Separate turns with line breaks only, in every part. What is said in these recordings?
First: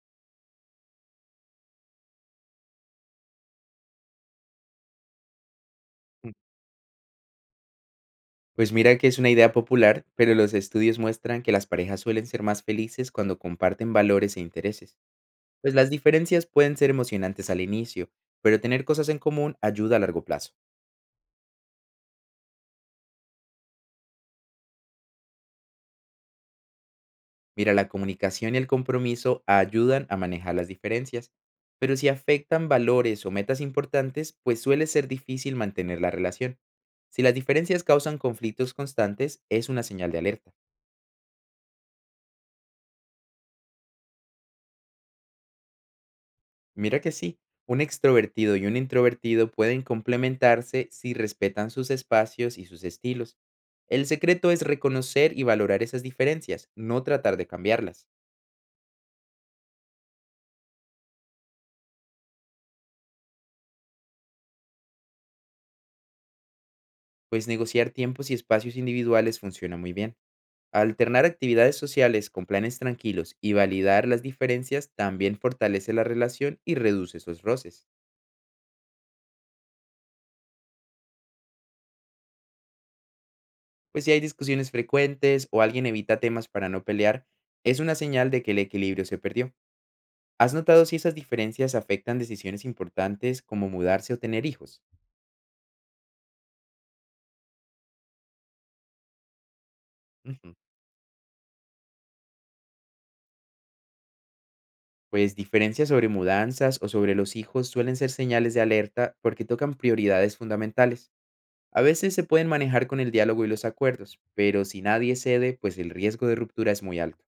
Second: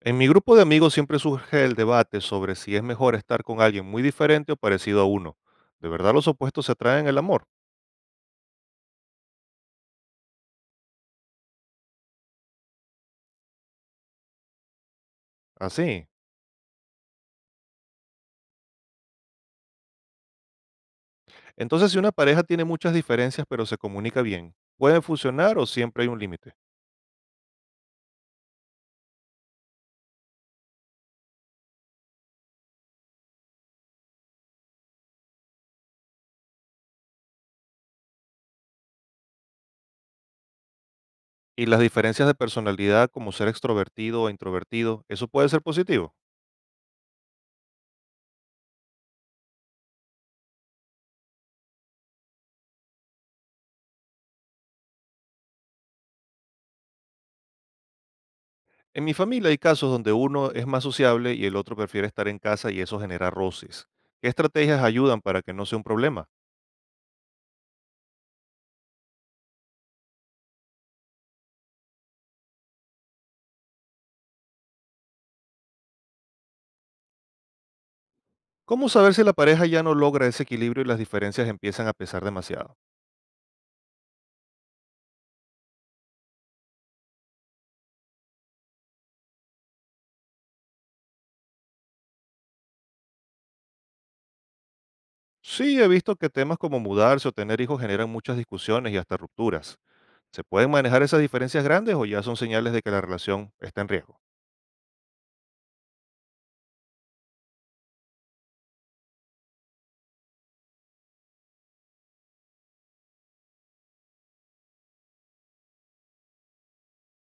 En mi grupo de amigos siempre surge el debate sobre si es mejor estar con alguien muy diferente o parecido a uno. ¿De verdad los opuestos se atraen en el amor?
Pues mira que es una idea popular, pero los estudios muestran que las parejas suelen ser más felices cuando comparten valores e intereses. Pues las
Así.
diferencias pueden ser emocionantes al inicio, pero tener cosas en común ayuda a largo plazo.
Entonces, si una pareja tiene muchas diferencias pero se comunica bien, ¿pueden funcionar o siempre hay un límite?
Mira, la comunicación y el compromiso ayudan a manejar las diferencias, pero si afectan valores o metas importantes, pues suele ser difícil mantener la relación. Si las diferencias causan conflictos constantes, es una señal de alerta.
Y las diferencias de personalidad, como ser extrovertido o introvertido, ¿eso puede ser positivo?
Mira que sí, un extrovertido y un introvertido pueden complementarse si respetan sus espacios y sus estilos. El secreto es reconocer y valorar esas diferencias, no tratar de cambiarlas,
En mi familia hay casos donde uno es más sociable y el otro prefiere estar en casa y eso genera roces. ¿Qué estrategias ayudan para que no sea un problema?
pues negociar tiempos y espacios individuales funciona muy bien. Alternar actividades sociales con planes tranquilos y validar las diferencias también fortalece la relación y reduce esos roces.
¿Cómo saber si la pareja ya no logra ese equilibrio y las diferencias empiezan a pesar demasiado?
Pues si hay discusiones frecuentes o alguien evita temas para no pelear, es una señal de que el equilibrio se perdió. ¿Has notado si esas diferencias afectan decisiones importantes como mudarse o tener hijos?
Sí, he visto que temas como mudarse o tener hijos generan muchas discusiones y hasta rupturas. ¿Se
Ujú.
pueden manejar esas diferencias grandes o ya son señales de que la relación está en riesgo?
Pues diferencias sobre mudanzas o sobre los hijos suelen ser señales de alerta porque tocan prioridades fundamentales. A veces se pueden manejar con el diálogo y los acuerdos, pero si nadie cede, pues el riesgo de ruptura es muy alto.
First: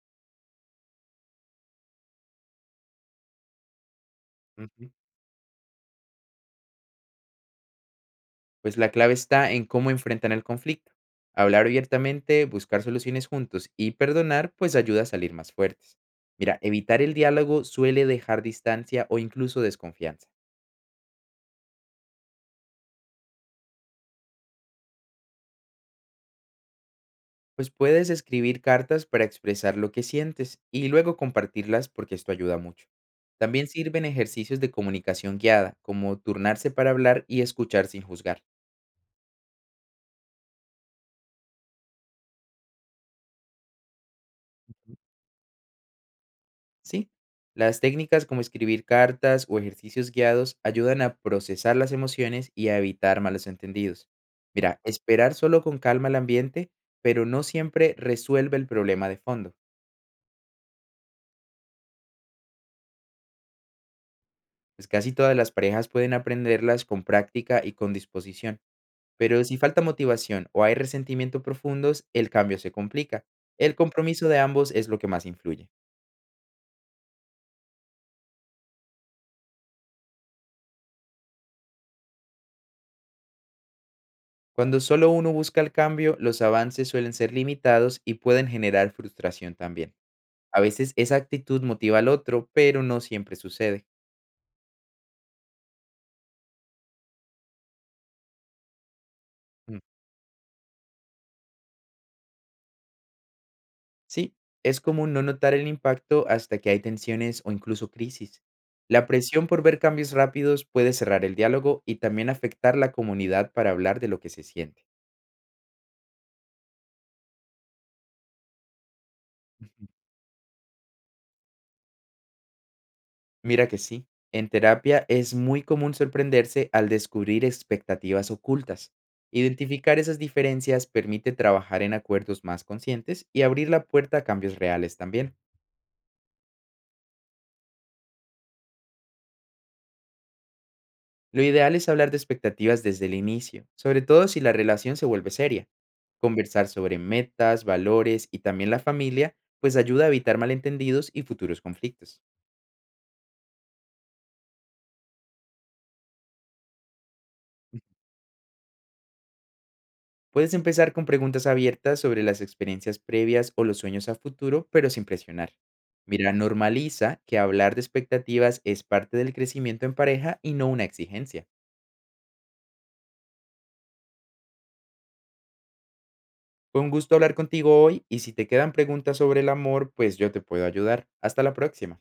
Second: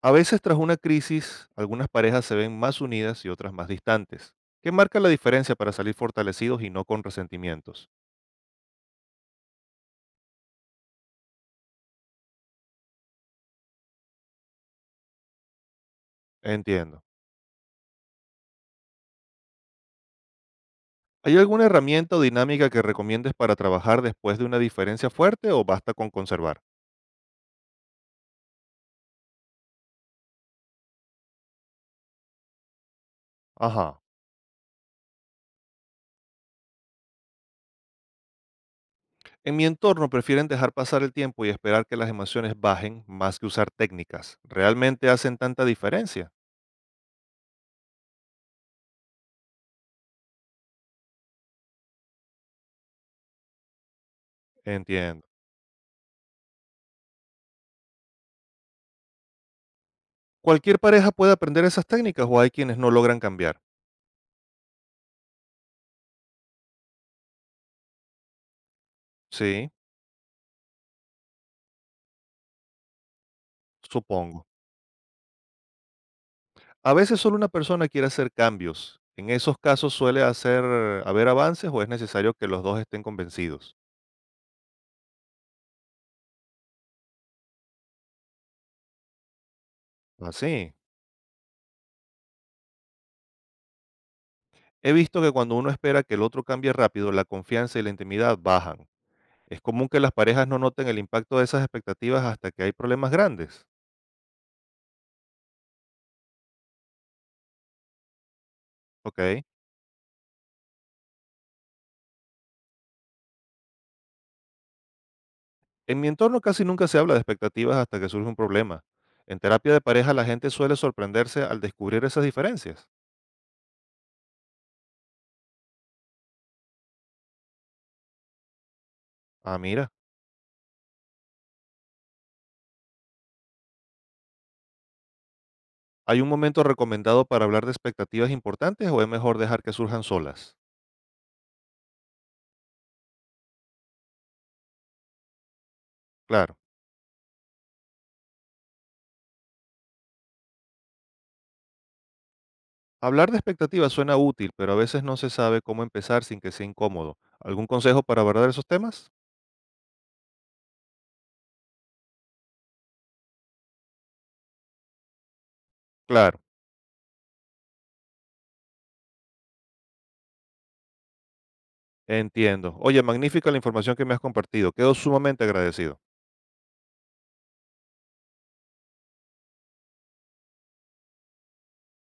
A veces tras una crisis, algunas parejas se ven más unidas y otras más distantes. ¿Qué
Ujú.
marca la diferencia para salir fortalecidos y no con resentimientos?
Pues la clave está en cómo enfrentan el conflicto. Hablar abiertamente, buscar soluciones juntos y perdonar, pues ayuda a salir más fuertes. Mira, evitar
Entiendo.
el diálogo suele dejar distancia o incluso desconfianza.
¿Hay alguna herramienta o dinámica que recomiendes para trabajar después de una diferencia fuerte o basta con conservar?
Pues puedes escribir cartas para expresar lo que sientes y luego compartirlas porque esto ayuda mucho. También
Ajá.
sirven ejercicios de comunicación guiada, como turnarse para hablar y escuchar sin juzgar.
En mi entorno prefieren dejar pasar el tiempo y esperar que las emociones bajen más que usar técnicas. ¿Realmente hacen tanta diferencia?
Sí, las técnicas como escribir cartas o ejercicios guiados ayudan a procesar las emociones y a evitar malos entendidos. Mira,
Entiendo.
esperar solo con calma el ambiente, pero no siempre resuelve el problema de fondo,
¿Cualquier pareja puede aprender esas técnicas o hay quienes no logran cambiar?
pues casi todas las parejas pueden aprenderlas con práctica y con disposición. Pero si
Sí,
falta motivación o hay resentimiento profundos, el cambio se complica. El compromiso de
supongo.
ambos es lo que más influye.
A veces solo una persona quiere hacer cambios. ¿En esos casos suele hacer haber avances o es necesario que los dos estén convencidos?
Cuando solo uno busca el cambio, los avances suelen ser limitados y pueden generar frustración también. A
Así.
veces esa actitud motiva al otro, pero no siempre sucede.
He visto que cuando uno espera que el otro cambie rápido, la confianza y la intimidad bajan. Es
Mm.
común que las parejas no noten el impacto de esas expectativas hasta que hay problemas grandes.
Sí, es común no notar el impacto hasta que hay tensiones o incluso crisis. La
Ok.
presión por ver cambios rápidos puede cerrar el diálogo y también afectar la comunidad para hablar de lo que se siente.
En mi entorno casi nunca se habla de expectativas hasta que surge un problema. En terapia de pareja la gente suele sorprenderse al descubrir esas diferencias.
Mira que sí, en terapia es muy común sorprenderse al descubrir expectativas ocultas.
Ah, mira,
Identificar esas diferencias permite trabajar en acuerdos más conscientes y abrir la puerta a cambios reales también.
¿hay un momento recomendado para hablar de expectativas importantes o es mejor dejar que surjan solas?
Lo ideal es hablar de expectativas desde el inicio, sobre todo si la relación se vuelve seria.
Claro,
Conversar sobre metas, valores y también la familia, pues ayuda a evitar malentendidos y futuros conflictos.
hablar de expectativas suena útil, pero a veces no se sabe cómo empezar sin que sea incómodo. ¿Algún consejo para abordar esos temas?
Puedes empezar con preguntas abiertas sobre las experiencias previas o los sueños a futuro, pero sin presionar. Mira,
Claro,
normaliza que hablar de expectativas es parte del crecimiento en pareja y no una exigencia.
entiendo. Oye, magnífica la información que me has compartido. Quedo sumamente agradecido.
Fue un gusto hablar contigo hoy y si te quedan preguntas sobre el amor, pues yo te puedo ayudar. Hasta la próxima.